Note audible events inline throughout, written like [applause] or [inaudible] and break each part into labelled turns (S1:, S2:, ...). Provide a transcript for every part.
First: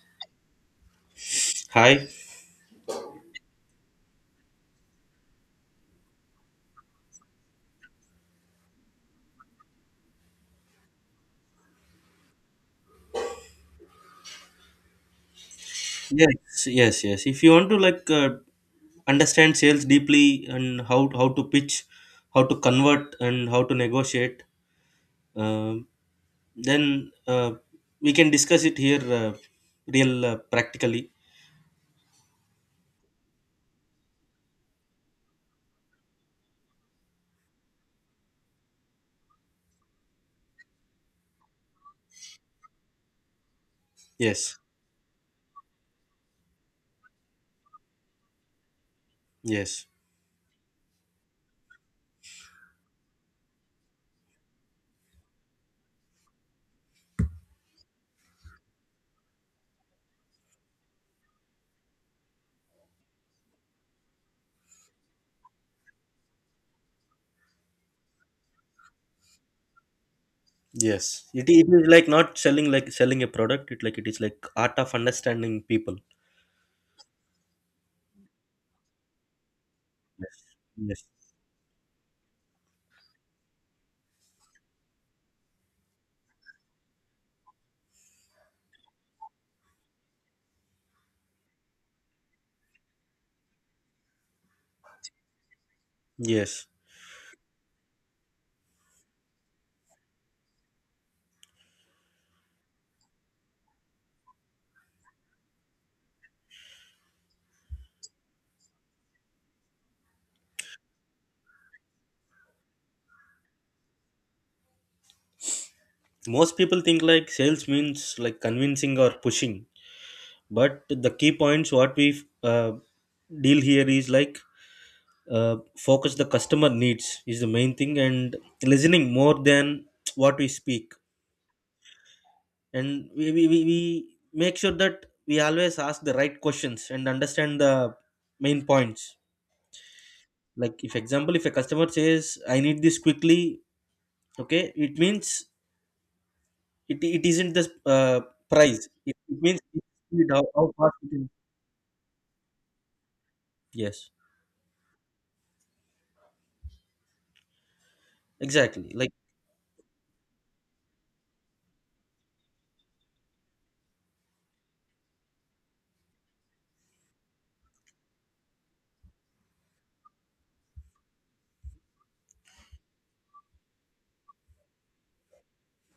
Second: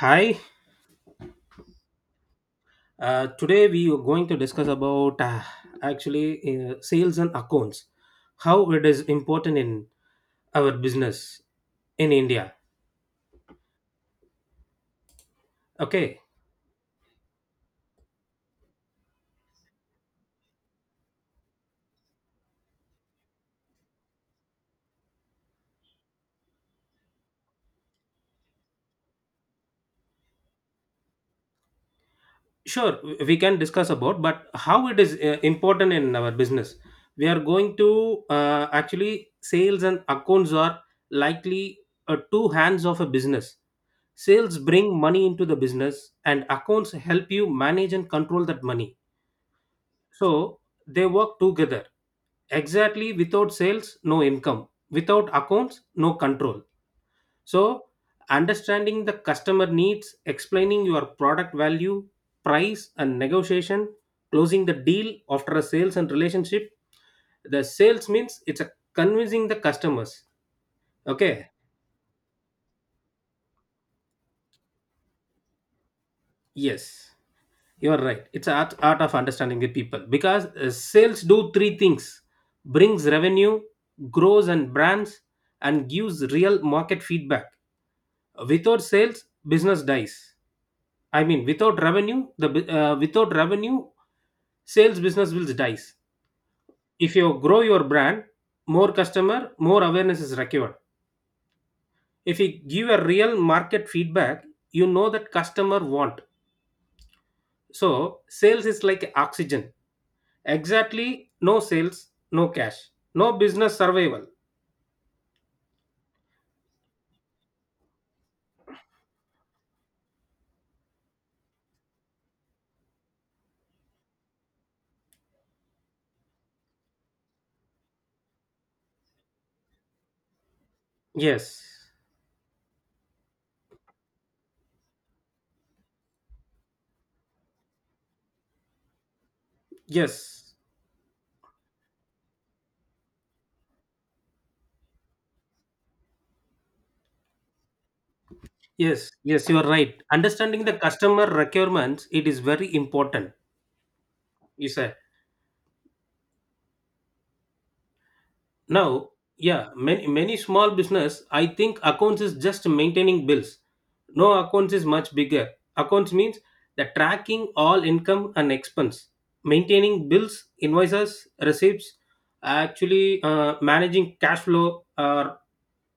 S1: Hi.
S2: Hi.
S1: Today we are going to discuss about actually sales and accounts, how it is important in our business in India. Okay,
S2: Yes, yes, yes. If you want to understand sales deeply and how to pitch, how to convert, and how to negotiate, uh, then we can discuss it here, real practically.
S1: sure, we can discuss about, but how it is important in our business. We are going to actually, sales and accounts are likely two hands of a business.
S2: Yes,
S1: Sales bring money into the business, and accounts help you manage and control that money.
S2: yes,
S1: So they work together. Exactly, without sales no income, without accounts no control. So understanding the customer needs, explaining your product value, price and negotiation, closing the deal after a sales and relationship. The sales means it's a convincing the customers.
S2: yes. It,
S1: Okay,
S2: it is like not selling like selling a product. It like it is like art of understanding people.
S1: yes, you are right, it's art of understanding the people,
S2: Yes,
S1: because
S2: yes,
S1: sales do three things: brings revenue, grows and brands, and gives real market feedback. Without sales, business dies. I mean, without revenue, without revenue, sales business will dies.
S2: yes.
S1: If you grow your brand, more customer more awareness is required. If you give a real market feedback, you know that customer want. So sales is like oxygen. Exactly, no sales no cash, no business survival.
S2: Most people think like sales means like convincing or pushing, but the key points what we deal here is like focus the customer needs is the main thing and listening more than what we speak,
S1: Yes,
S2: and we make sure that we always ask the right questions and understand the main points.
S1: yes,
S2: Like if example if a customer says I need this quickly, okay, it means it isn't the price,
S1: yes,
S2: it
S1: yes, you
S2: means
S1: are
S2: it,
S1: right. Understanding
S2: how
S1: the
S2: fast it is.
S1: customer requirements, it is very important.
S2: Yes,
S1: You said
S2: exactly
S1: now.
S2: like.
S1: Yeah, many small business, I think accounts is just maintaining bills. No, accounts is much bigger. Accounts means the tracking all income and expense, maintaining bills, invoices, receipts, actually, managing cash flow, or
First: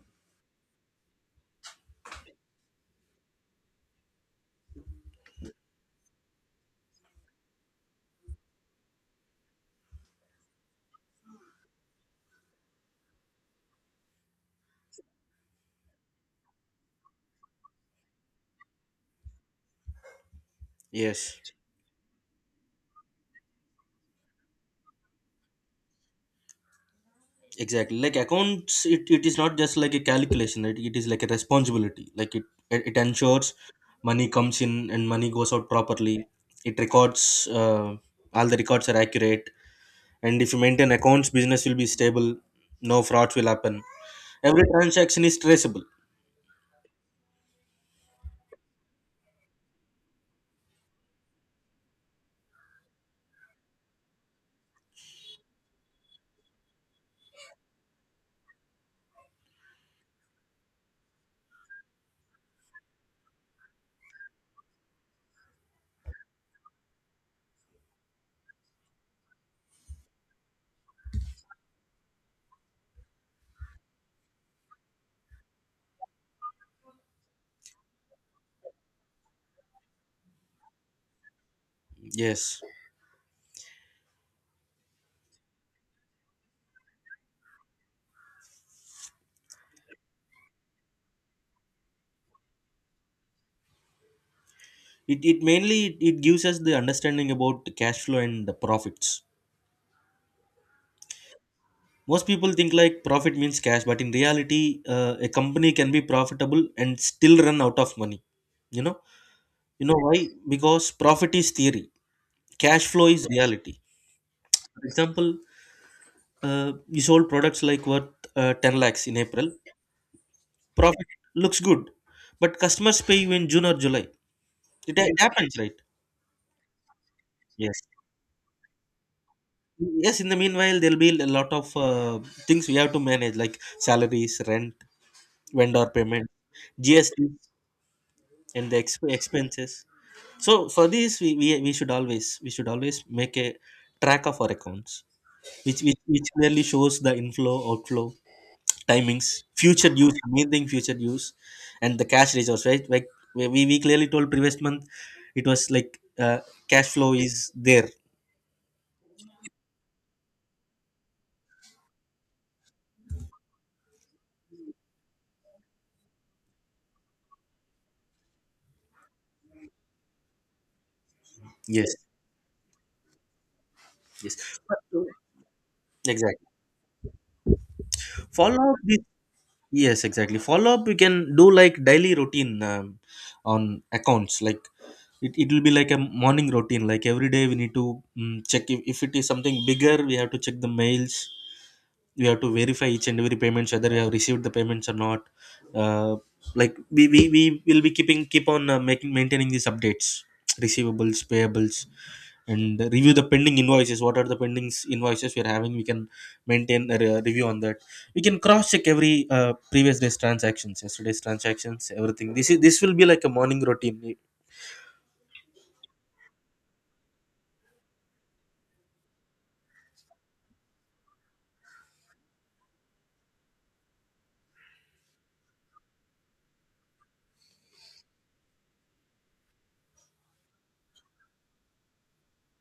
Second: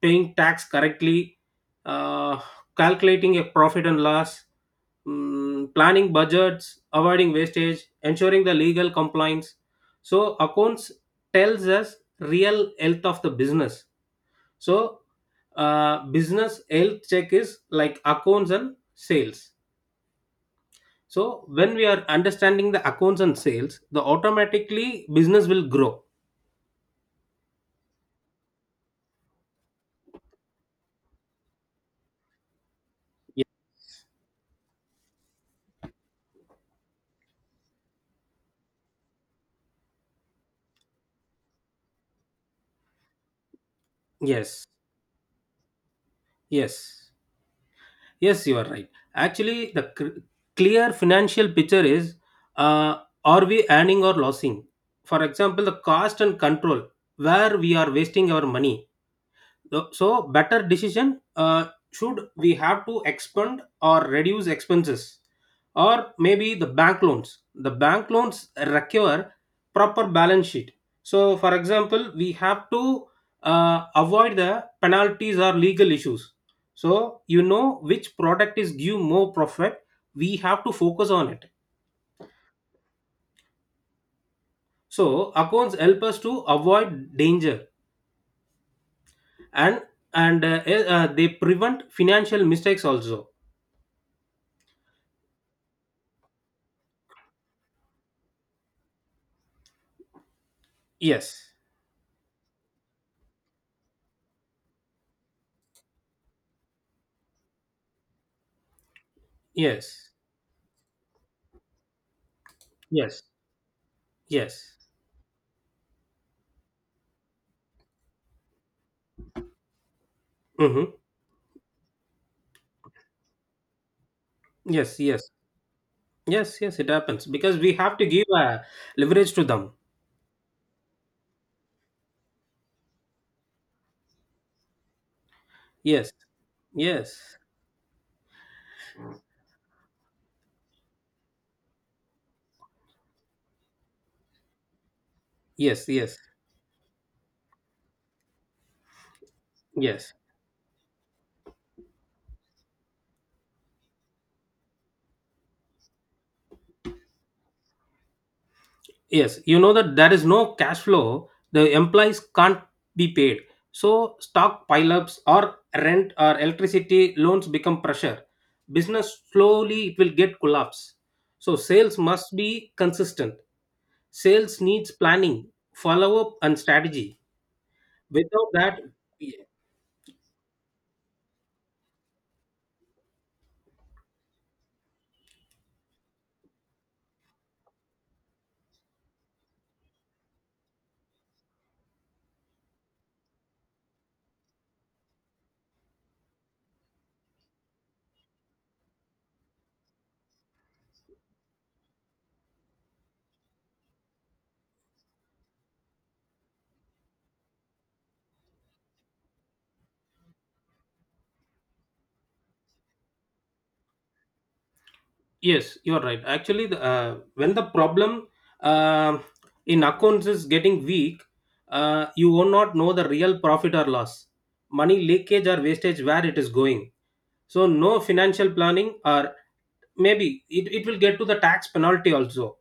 S1: paying tax correctly, uh, calculating a profit and loss, planning budgets, avoiding wastage, ensuring the legal compliance. So accounts tells us real health of the business. So business health check is like accounts and sales.
S2: Yes.
S1: So when we are understanding the accounts and sales, the automatically business will grow.
S2: Exactly like accounts, it is not just like a calculation, it is like a responsibility like it
S1: Ye-
S2: ensures money comes in and money goes out properly. It records, uh, all the records are accurate, and if you maintain accounts, business will be stable, no frauds will happen, every
S1: Yes,
S2: transaction is traceable.
S1: yes, yes. You are right. Actually, clear financial picture is: uh, are we earning or losing? For example, the cost and control, where we are wasting our money. No, so better decision, should we have to expand or reduce expenses, or maybe the bank loans require proper balance sheet. So for example, we have to avoid the penalties or legal issues. So you know which product is give more profit, we have to focus on it.
S2: Yes,
S1: So accounts help us to avoid danger, and they prevent financial mistakes also.
S2: it mainly, it gives us the understanding about the cash flow and the profits.
S1: Yes.
S2: Most people think like profit means cash, but in reality a company can be profitable and still run out of money, you know. You know
S1: Yes.
S2: why? Because profit is theory, cash flow
S1: Yes.
S2: is reality.
S1: Yes.
S2: For example, you sold products like worth 10 lakhs in April.
S1: Mm-hmm.
S2: Profit looks good, but customers pay you in June or July. it,
S1: Yes.
S2: it
S1: Yes.
S2: happens, right?
S1: Yes. Yes. It happens because we
S2: Yes,
S1: have to give leverage to them.
S2: yes, in the meanwhile there'll be a lot of things we have to manage like salaries, rent, vendor
S1: Yes.
S2: payment, GST,
S1: Yes.
S2: and the expenses. So for this, we should always make a track of our accounts, which
S1: Yes.
S2: which,
S1: Yes.
S2: which clearly shows the inflow, outflow, timings, future
S1: Yes.
S2: use, main thing future use, and the cash reserves. Right, like we clearly told previous month, it was like cash flow is there.
S1: Yes. You know that there is no cash flow. The employees can't be paid. So stock pileups or rent or electricity loans become pressure. Business slowly it will get collapse. So
S2: Yes,
S1: sales must be consistent.
S2: yes,
S1: Sales
S2: but,
S1: needs planning, follow up,
S2: exactly.
S1: and strategy. Without
S2: Follow
S1: that,
S2: up with, yes, exactly. Follow up. We can do like daily routine on accounts, like it will be like a morning routine, like every day we need to check if it is something bigger we have to check the mails, we have to verify each and every payments whether we have received the payments or not. uh, like we will be keeping, keep on making, maintaining these updates, receivables, payables, and review the pending invoices. What are the pending invoices we are having, we can maintain a review on that. We can cross check every previous day's transactions, yesterday's transactions, everything. This is, this will be like a morning routine.
S1: yes, you're right. Actually, when the problem uh, in accounts is getting weak, you will not know the real profit or loss, money leakage or wastage, where it is going. So no financial planning, or maybe it will get to the tax penalty also.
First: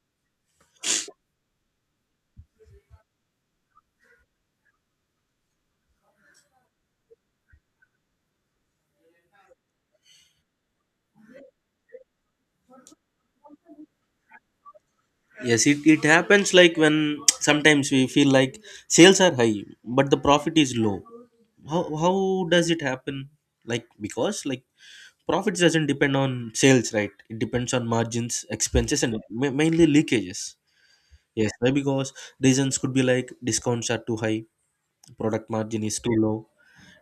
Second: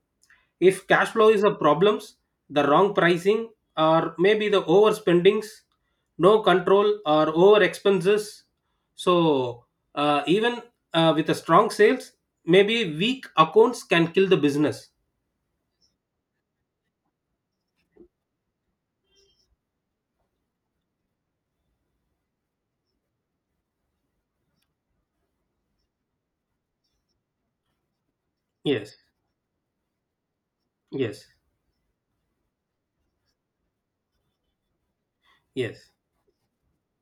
S1: If cash flow is a problems, the wrong pricing, or maybe the overspendings, no control or over expenses. So even with a strong sales, maybe weak accounts can kill the business.
S2: Yes, it happens like when sometimes we feel like sales are high, but the profit is low. How does it happen? Like, because like profits doesn't depend on sales, right? It depends on margins,
S1: Yes,
S2: expenses, and mainly leakages.
S1: yes,
S2: Yes, why? Because reasons could be like discounts are too high, product margin
S1: yes,
S2: is too low,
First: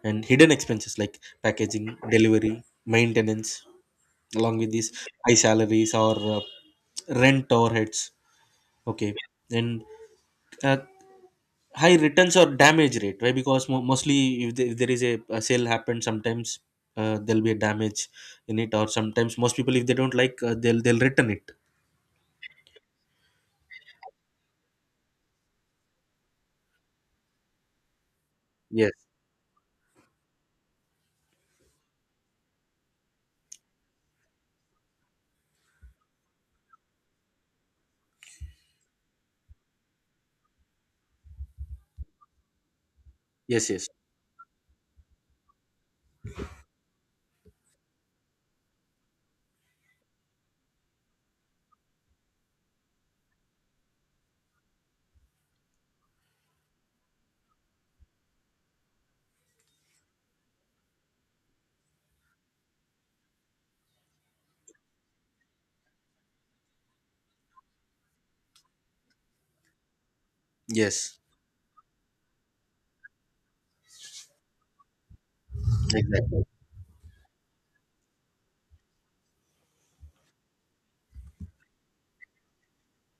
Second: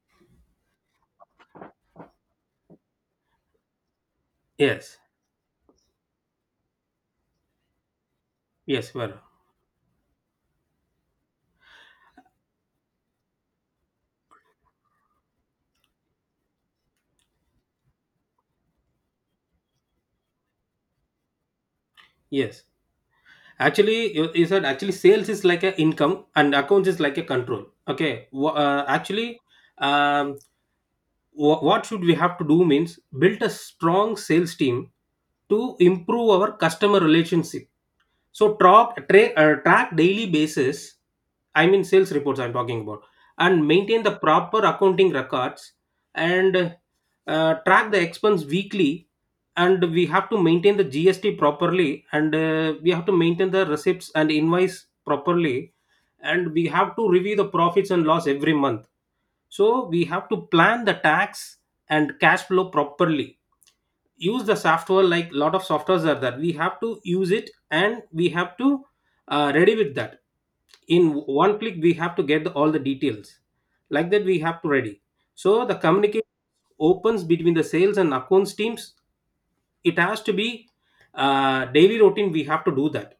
S2: and hidden expenses like packaging, delivery, maintenance, along with these
S1: yes,
S2: high salaries or rent overheads.
S1: yes,
S2: Okay,
S1: Varun.
S2: and uh, high returns or damage rate, right? Because mostly if, if there is a sale happens sometimes there'll be a damage in it, or sometimes most people if they don't like they'll return it.
S1: Yes. Actually, you said actually sales is like a income and accounts is like a control. Okay.
S2: Yes,
S1: Actually, um, what should we have to do means build a strong sales team to improve our customer relationship. So track daily basis, I mean sales reports I'm talking about, and
S2: yes, yes,
S1: maintain the proper accounting records, and track the expense weekly, and we have to maintain the GST properly, and we have to maintain the receipts and invoice properly, and we have to review the profits and loss every month. So we have to plan the tax and cash flow properly. Use the software, like lot of softwares are there, we have to use it, and we have to ready with that. In
S2: yes,
S1: one click we have to get the all the details, like that we have to ready. So the communication
S2: exactly,
S1: opens between the sales and accounts teams, it has to be daily routine, we have to do that.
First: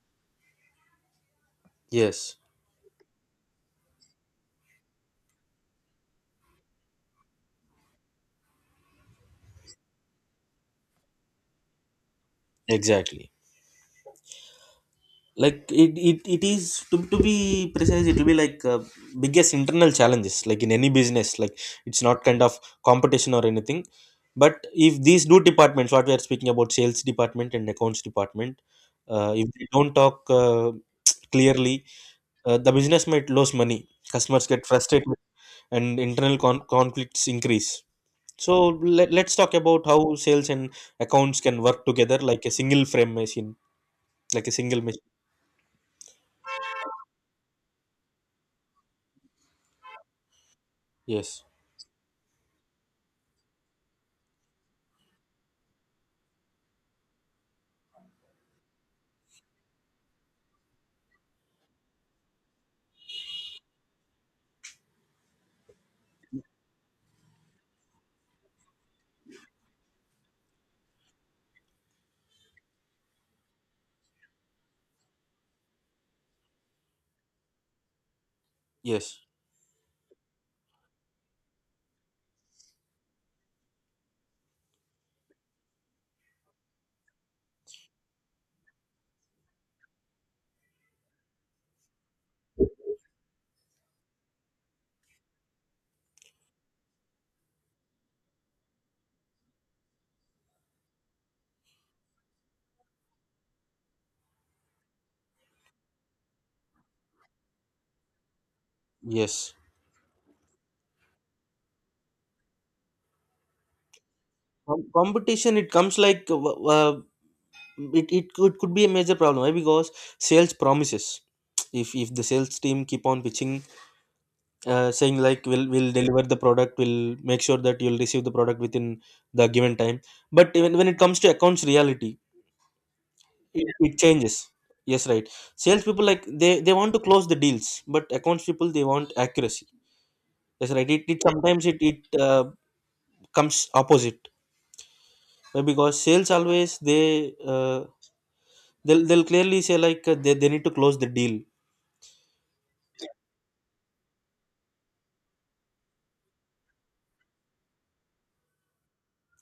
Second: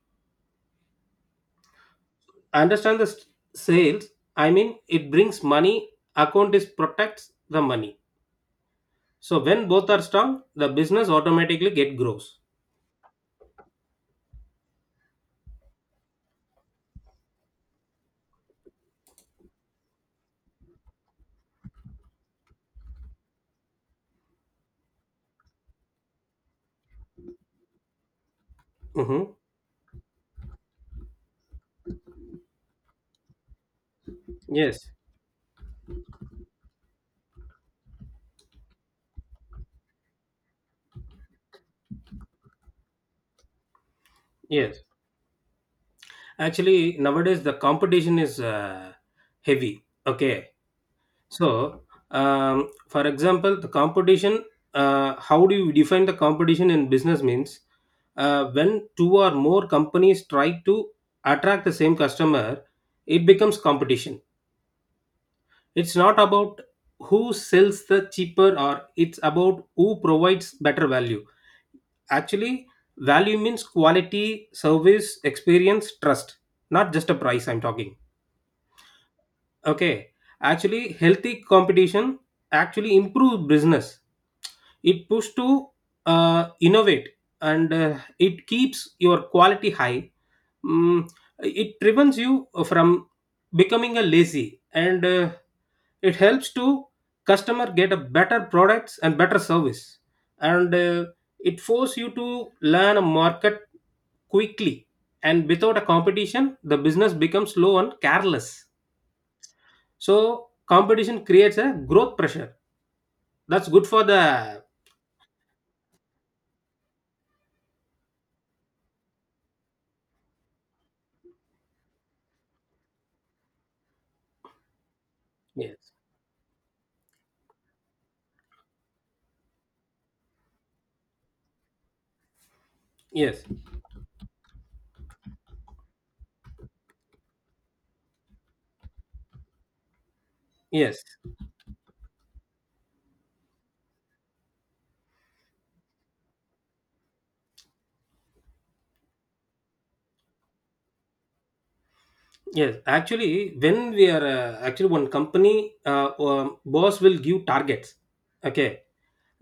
S2: yes,
S1: Understand sales, I mean it brings money, account is protects the money. So when both are strong, the business automatically get grows.
S2: exactly. Like it is to be precise, it will be like biggest internal challenges like in any business. Like, it's not kind of competition or anything, but if these two departments what we are speaking about, sales department and accounts department,
S1: Hmm.
S2: if they don't talk [tsk] clearly, the business might lose money, customers get
S1: Yes,
S2: frustrated, and internal conflicts increase. So let, let's talk about how sales and accounts can work together like a single frame machine, like a single
S1: yes.
S2: machine.
S1: Actually, nowadays the competition is heavy. Okay,
S2: Yes,
S1: so for example, the competition. How do you define the competition in business? Means when two or more companies try to attract the same customer, it becomes competition. It's not about who sells the cheaper, or it's about who provides better value. Actually, value means quality, service, experience, trust, not just a price I'm talking.
S2: yes.
S1: Okay. Actually, healthy competition actually improves business. It pushes to innovate, and it keeps your quality high, mm, it prevents you from becoming a lazy, and it helps to customer get a better products and better service, and it force you to learn a market quickly, and without a competition the business becomes slow and careless.
S2: Yes,
S1: So competition creates a growth pressure, that's good for the
S2: Competition, it comes like it could be a major problem. Why? Because sales promises. If the sales team keep on pitching, saying like we'll
S1: yes
S2: deliver the product, we'll make sure that you'll receive the product within the given time. But even when it comes to accounts reality,
S1: yes
S2: it changes. Yes, right. Sales people like they want to close the deals, but accounts people they want accuracy. That's right.
S1: yes.
S2: It sometimes it it comes opposite. Why? Because sales always they. They'll clearly say like they need to close the deal.
S1: Yes, actually, when we are actually one company boss will give targets. Okay,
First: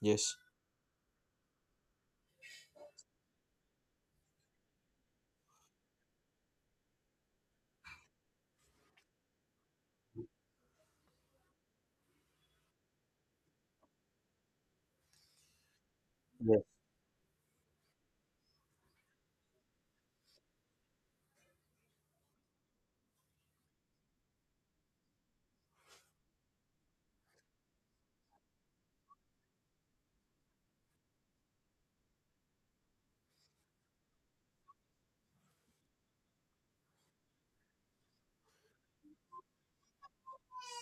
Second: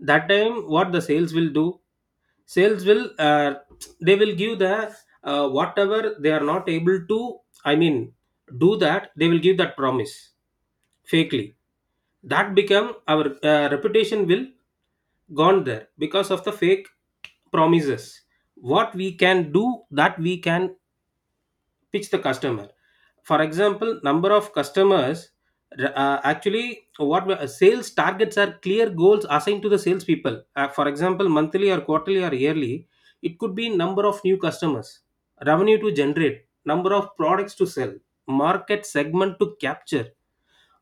S1: that time what the sales will do? Sales will they will give the whatever they are not able to. I mean, do that, they will give that promise fakely. That become our reputation will gone there because of the
S2: Yes,
S1: fake promises. What we can do that we can pitch the customer. For example, number of customers. Actually, sales targets are clear goals assigned to the salespeople. For example, monthly or quarterly or yearly, it could be number of new customers, revenue to generate, number of products to sell, market segment to capture,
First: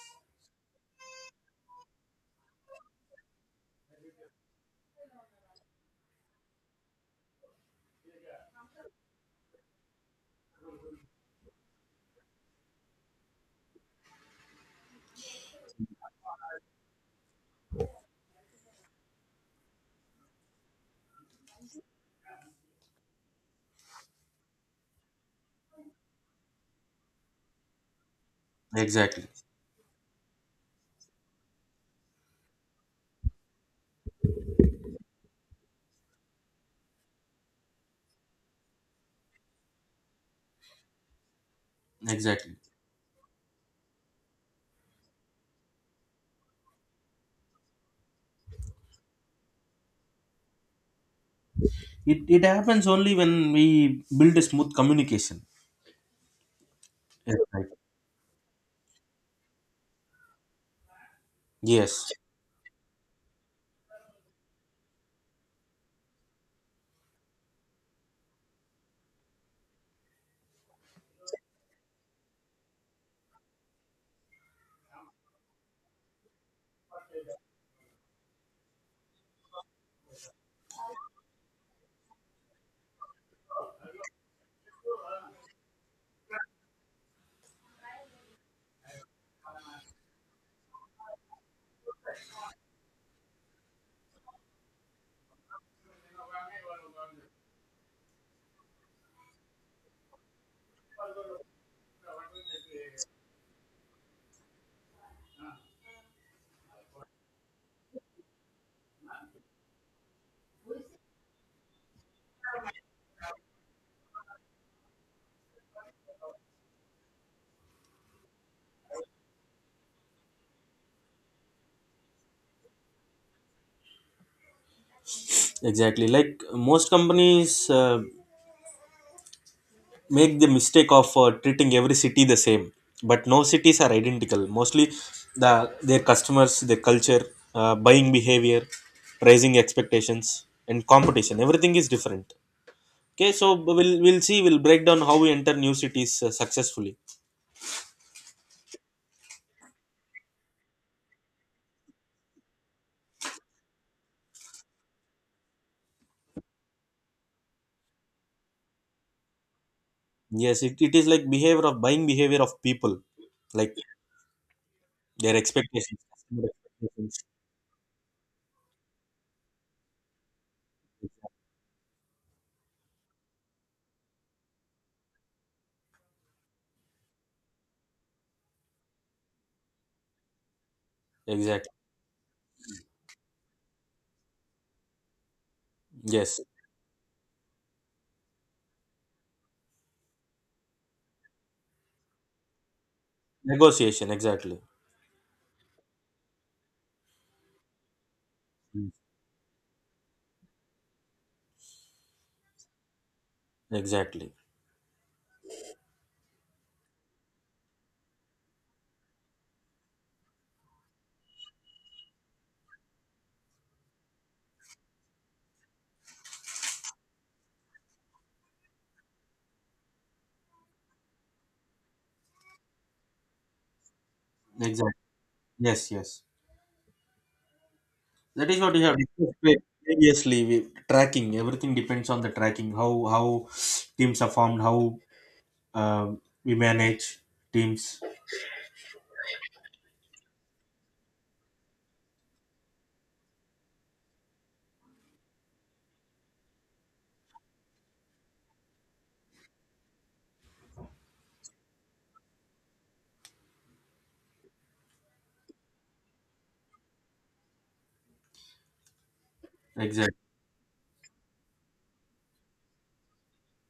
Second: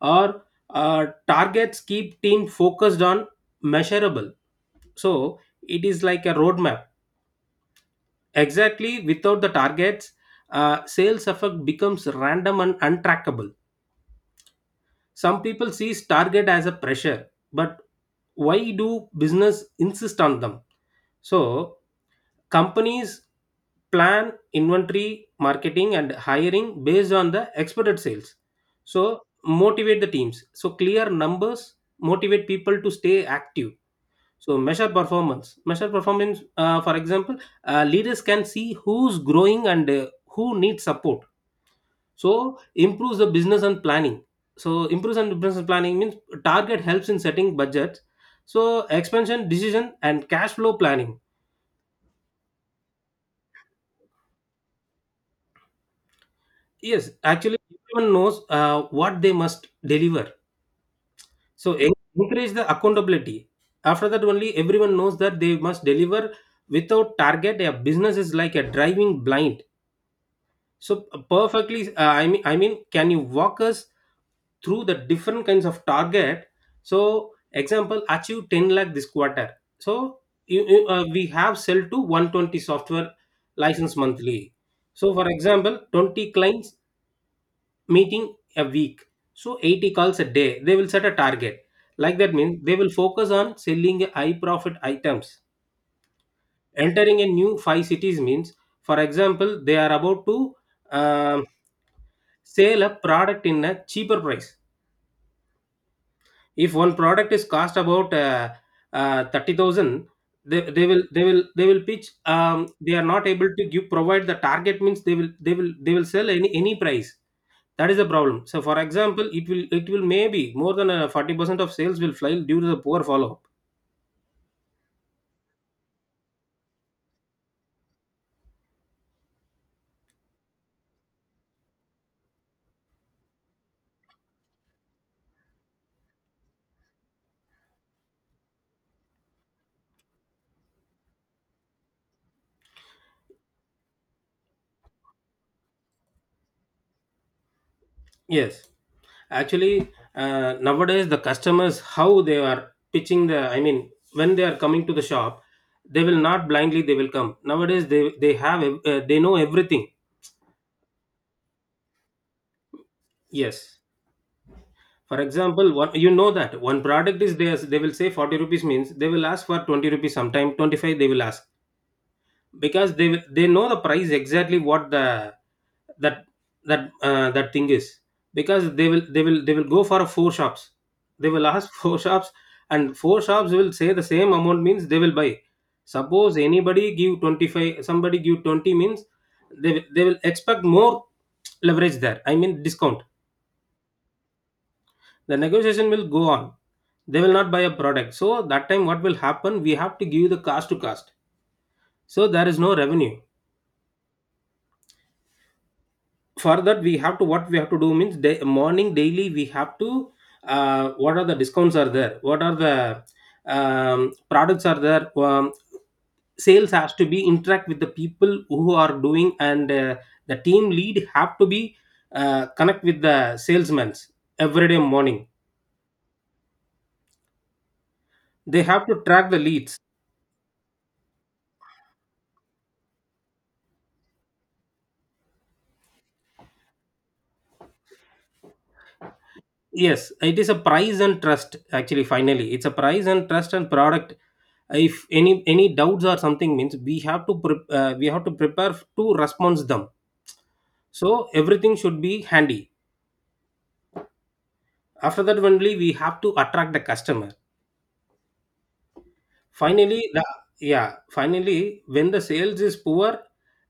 S1: or uh, targets keep team focused on measurable. So it is like a roadmap. Exactly, without the targets, sales effect becomes random and untrackable. Some people see target as a pressure, but why do business insist on them? So companies plan inventory, marketing, and hiring based on the expected sales. So
S2: exactly,
S1: motivate the teams. So clear numbers motivate people to stay active. So measure performance. Measure performance. For example, leaders can see who's growing and who needs support.
S2: exactly.
S1: So improves the business and planning. So improves and business planning means target helps in setting budgets. So expansion decision and cash flow planning.
S2: It happens only when we build a smooth communication.
S1: Yes,
S2: Yes,
S1: actually
S2: right.
S1: everyone knows what they must deliver. So
S2: Yes,
S1: encourage the accountability. After that, only everyone knows that they must deliver without target. A business is like a driving blind. So perfectly, can you walk us through the different kinds of target? So, example, achieve 10 lakh this quarter. So, we have sell to 120 software license monthly. So, for example, 20 clients meeting a week. So, 80 calls a day. They will set a target. Like that means they will focus on selling high profit items. Entering a new five cities means, for example, they are about to. um Sell a product in a cheaper price, if one product is cost about 30,000, they will they will pitch. They are not able to give provide the target means they will sell any price. That is the problem. So for example, it will, it will maybe more than 40% of sales will fail due to the poor follow up.
S2: exactly. Like most companies make the mistake of treating every city the same, but no cities are identical. Mostly, the their customers, their culture, buying behavior, pricing expectations, and competition. Everything is different. Okay, so we'll see. We'll break down how we enter new cities successfully.
S1: Yes, actually nowadays the customers how they are pitching the, I mean, when they are coming to the shop, they will not blindly they will come, nowadays they have they know everything.
S2: Yes, it is like behavior of buying behavior of people, like
S1: Yes, for
S2: their
S1: example, one
S2: expectations.
S1: you know
S2: Customer
S1: that one
S2: expectations.
S1: product is there. They will say 40 rupees, means they will ask for 20 rupees, sometime 25 they will ask, because they know the price exactly, what the that that thing is, because they will go for four shops, they will
S2: Exactly.
S1: ask [laughs] four shops, and four shops will say the same amount means they will buy. Suppose
S2: Yes.
S1: anybody give 25, somebody give 20 means they will expect more leverage there, I mean discount.
S2: Negotiation. Exactly.
S1: The negotiation will go on, they will not buy a product. So that time
S2: Mm.
S1: what will happen, we have to give the cost to cost. So there is no revenue.
S2: Exactly.
S1: For that, we have to what we have to do means, day, morning daily we have to what are the discounts are there, what are the products are there, sales has to be interact with the people who are doing, and the team lead have to be connect with the salesmen every day
S2: Exactly.
S1: morning.
S2: Yes. Yes. That is
S1: They
S2: what we
S1: have
S2: have
S1: to track
S2: discussed
S1: the leads.
S2: previously. We, tracking. Everything depends on the tracking. How teams are formed. How uh, we manage teams.
S1: Yes, it is a price and trust actually finally. It's a price and trust and product. If any any doubts or something means we have to we have to prepare to response them. So everything should be handy. After that only we have to attract the customer. Finally,
S2: Exactly.
S1: the, yeah, finally when the sales is poor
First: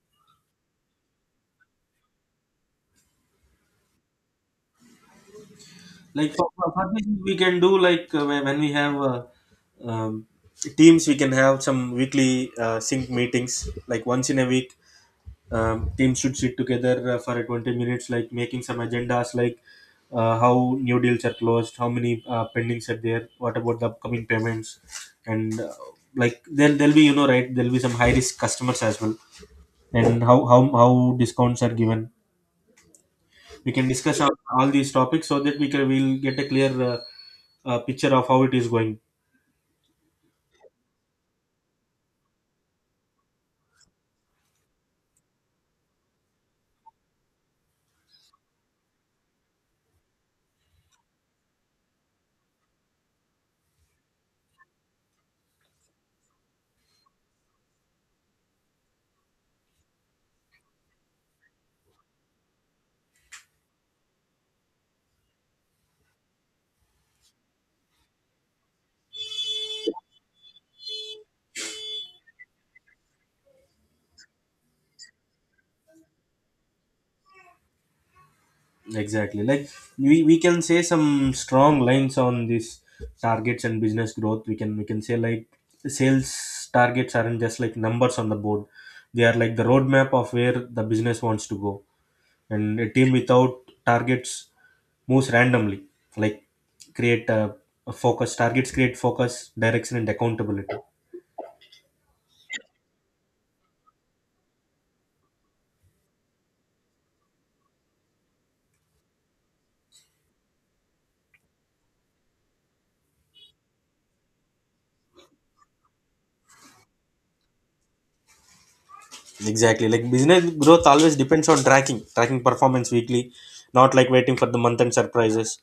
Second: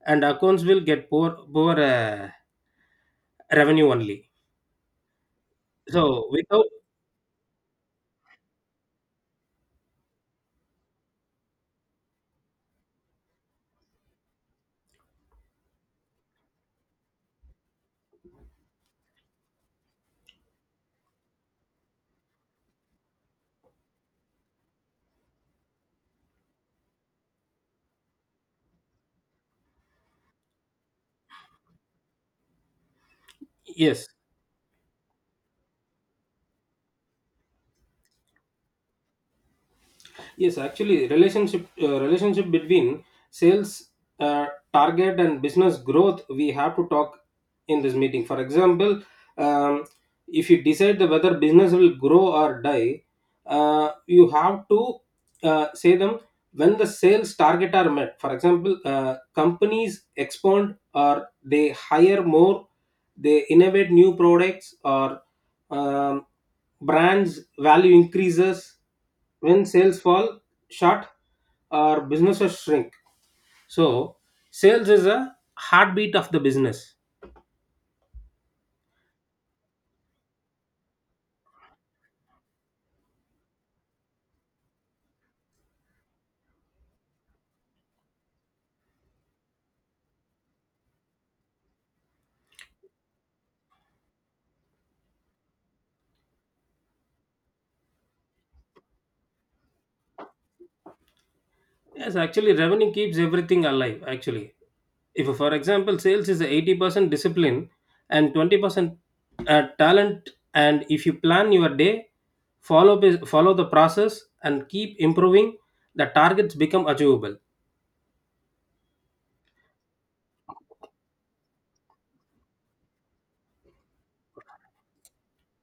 S1: and accounts will get poor, revenue only. So
S2: Like for
S1: without
S2: for fundraising, we can do like when we have um, teams, we can have some weekly sync meetings. Like once in a week, teams should sit together for 20 minutes, like making some agendas, like how new deals are closed, how many pendings are there, what about the upcoming payments, and like there, there'll be, you know, right, there'll be some high risk customers as well, and how discounts are given. We can
S1: yes.
S2: discuss all these topics so that we can, we'll get a clear. A picture of how it is going.
S1: Yes, actually, relationship between sales uh, target and business growth, we have to talk in this meeting. For example, um, if you decide the whether business will grow or die, you have to say them when the sales target are met. For example, companies expand or they hire more, they innovate new products, or um, brands value increases when sales fall short, or businesses shrink. So sales is a heartbeat of the business.
S2: Exactly. Like we can say some strong lines on these targets and business growth. We can, we can say like sales targets aren't just like numbers on the board, they are like the roadmap of where the business wants to go, and a team without targets moves randomly. Like create a focus. Targets create focus, direction, and accountability.
S1: Yes, actually revenue keeps everything alive, actually. If for example, sales is 80% discipline and 20% talent, and if you plan your day, follow the process and keep improving, the targets become achievable.
S2: Exactly. Like business growth always depends on tracking, tracking performance weekly, not like waiting for the month end surprises.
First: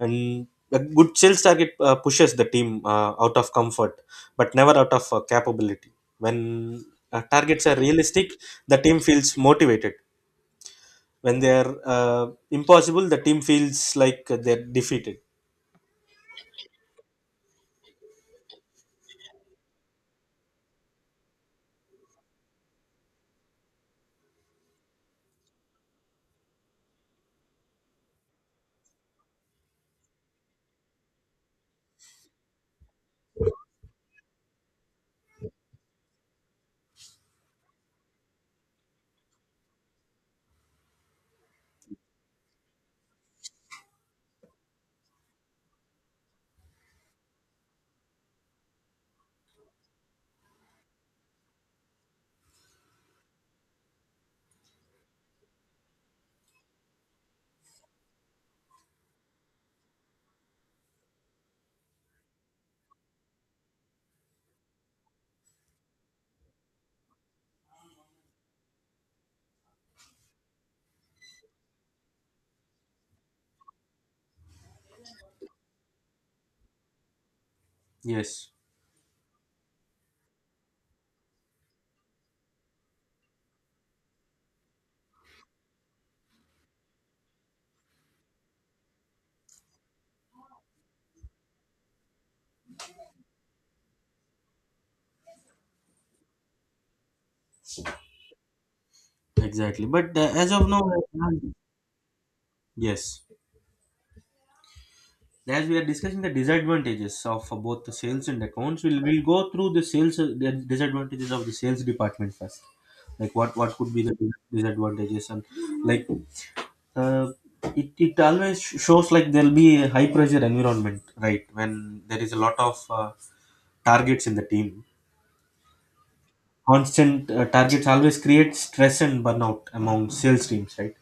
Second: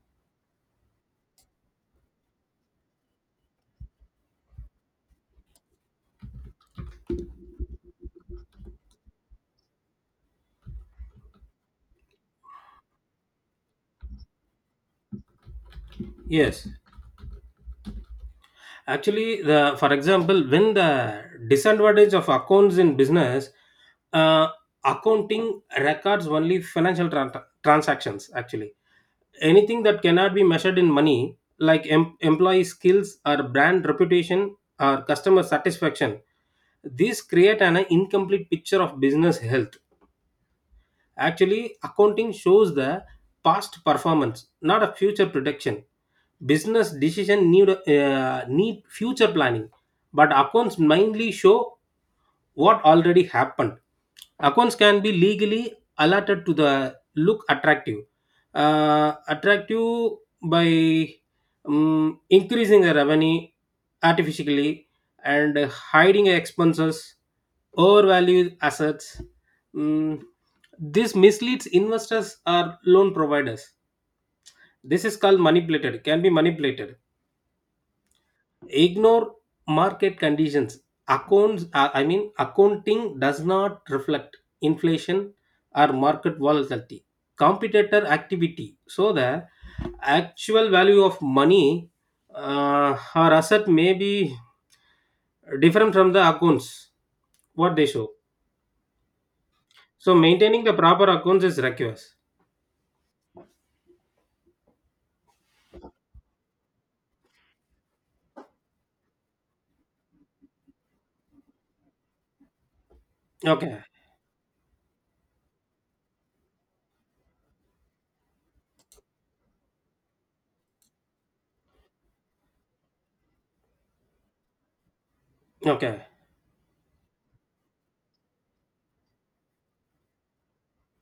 S2: And a good sales target pushes the team out of comfort, but never out of capability. When targets are realistic, the team feels motivated. When they are impossible, the team feels like they're defeated.
S1: Yes. Actually, the, for example, when the disadvantage of accounts in business, uh, accounting records only financial transactions. Actually, anything that cannot be measured in money, like employee skills or brand reputation or customer satisfaction, these create an incomplete picture of business health. Actually, accounting shows the past performance, not a future prediction. Business decision need need future planning, but accounts mainly show what already happened. Accounts can be legally allotted to the look attractive, uh, attractive by increasing the revenue artificially, and hiding expenses, overvalued assets. mm, this misleads investors or loan providers. This is called manipulated, can be manipulated.
S2: Yes,
S1: Ignore market conditions. Accounts, accounting does not reflect inflation or market volatility. Competitor activity. So the actual value of money or asset may be different from the accounts what they show.
S2: exactly. But
S1: So
S2: as
S1: maintaining
S2: of
S1: the
S2: now,
S1: proper accounts is requires.
S2: yes. As we are discussing the disadvantages of both the sales and accounts, we'll go through the sales the disadvantages of the sales department first, like what
S1: Okay.
S2: could be the disadvantages. And like, uh, it always shows like there'll be a high pressure environment, right, when there is a lot of targets in the team.
S1: Okay.
S2: Constant targets always create stress and burnout among sales teams, right?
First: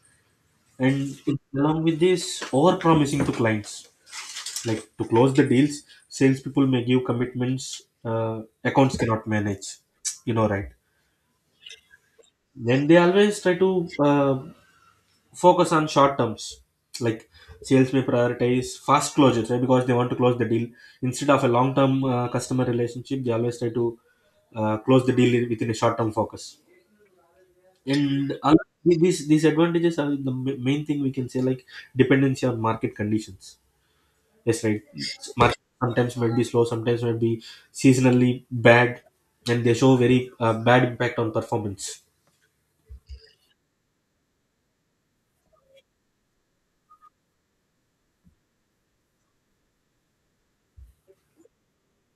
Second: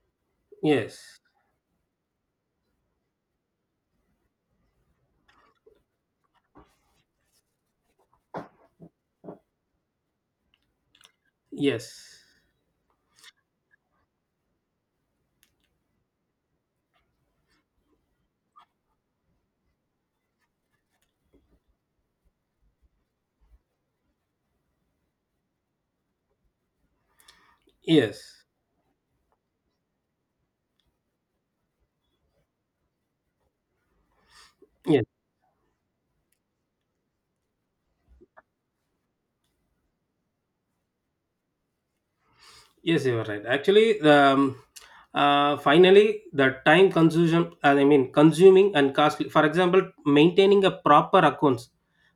S2: And
S1: Yes.
S2: along with this, over promising to clients. Like to close the deals, salespeople may give commitments accounts cannot manage. You know, right?
S1: Yes.
S2: Then they always try to focus on short terms. Like sales may prioritize fast closures, right? Because they want to close the deal instead of a long term customer relationship. They always try to close the deal within a short term focus. And
S1: Yes,
S2: these advantages are the main thing we can say like dependency on market conditions. Yes, right.
S1: yes,
S2: Market sometimes might be slow, sometimes might be seasonally bad, and they show very bad impact on performance.
S1: yes, you are right. Actually, finally, the time consumption, I mean, consuming and costly. For example, maintaining a proper accounts.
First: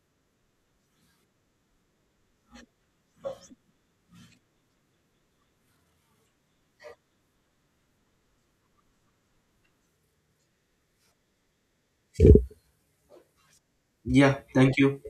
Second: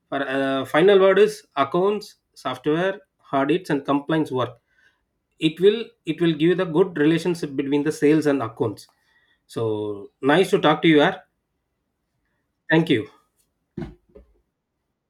S1: For final word is accounts, software, audits, and compliance work. It will, it will give the good relationship between the sales and accounts. So nice to talk to you. Ar. Thank you.
S2: Yeah, thank you.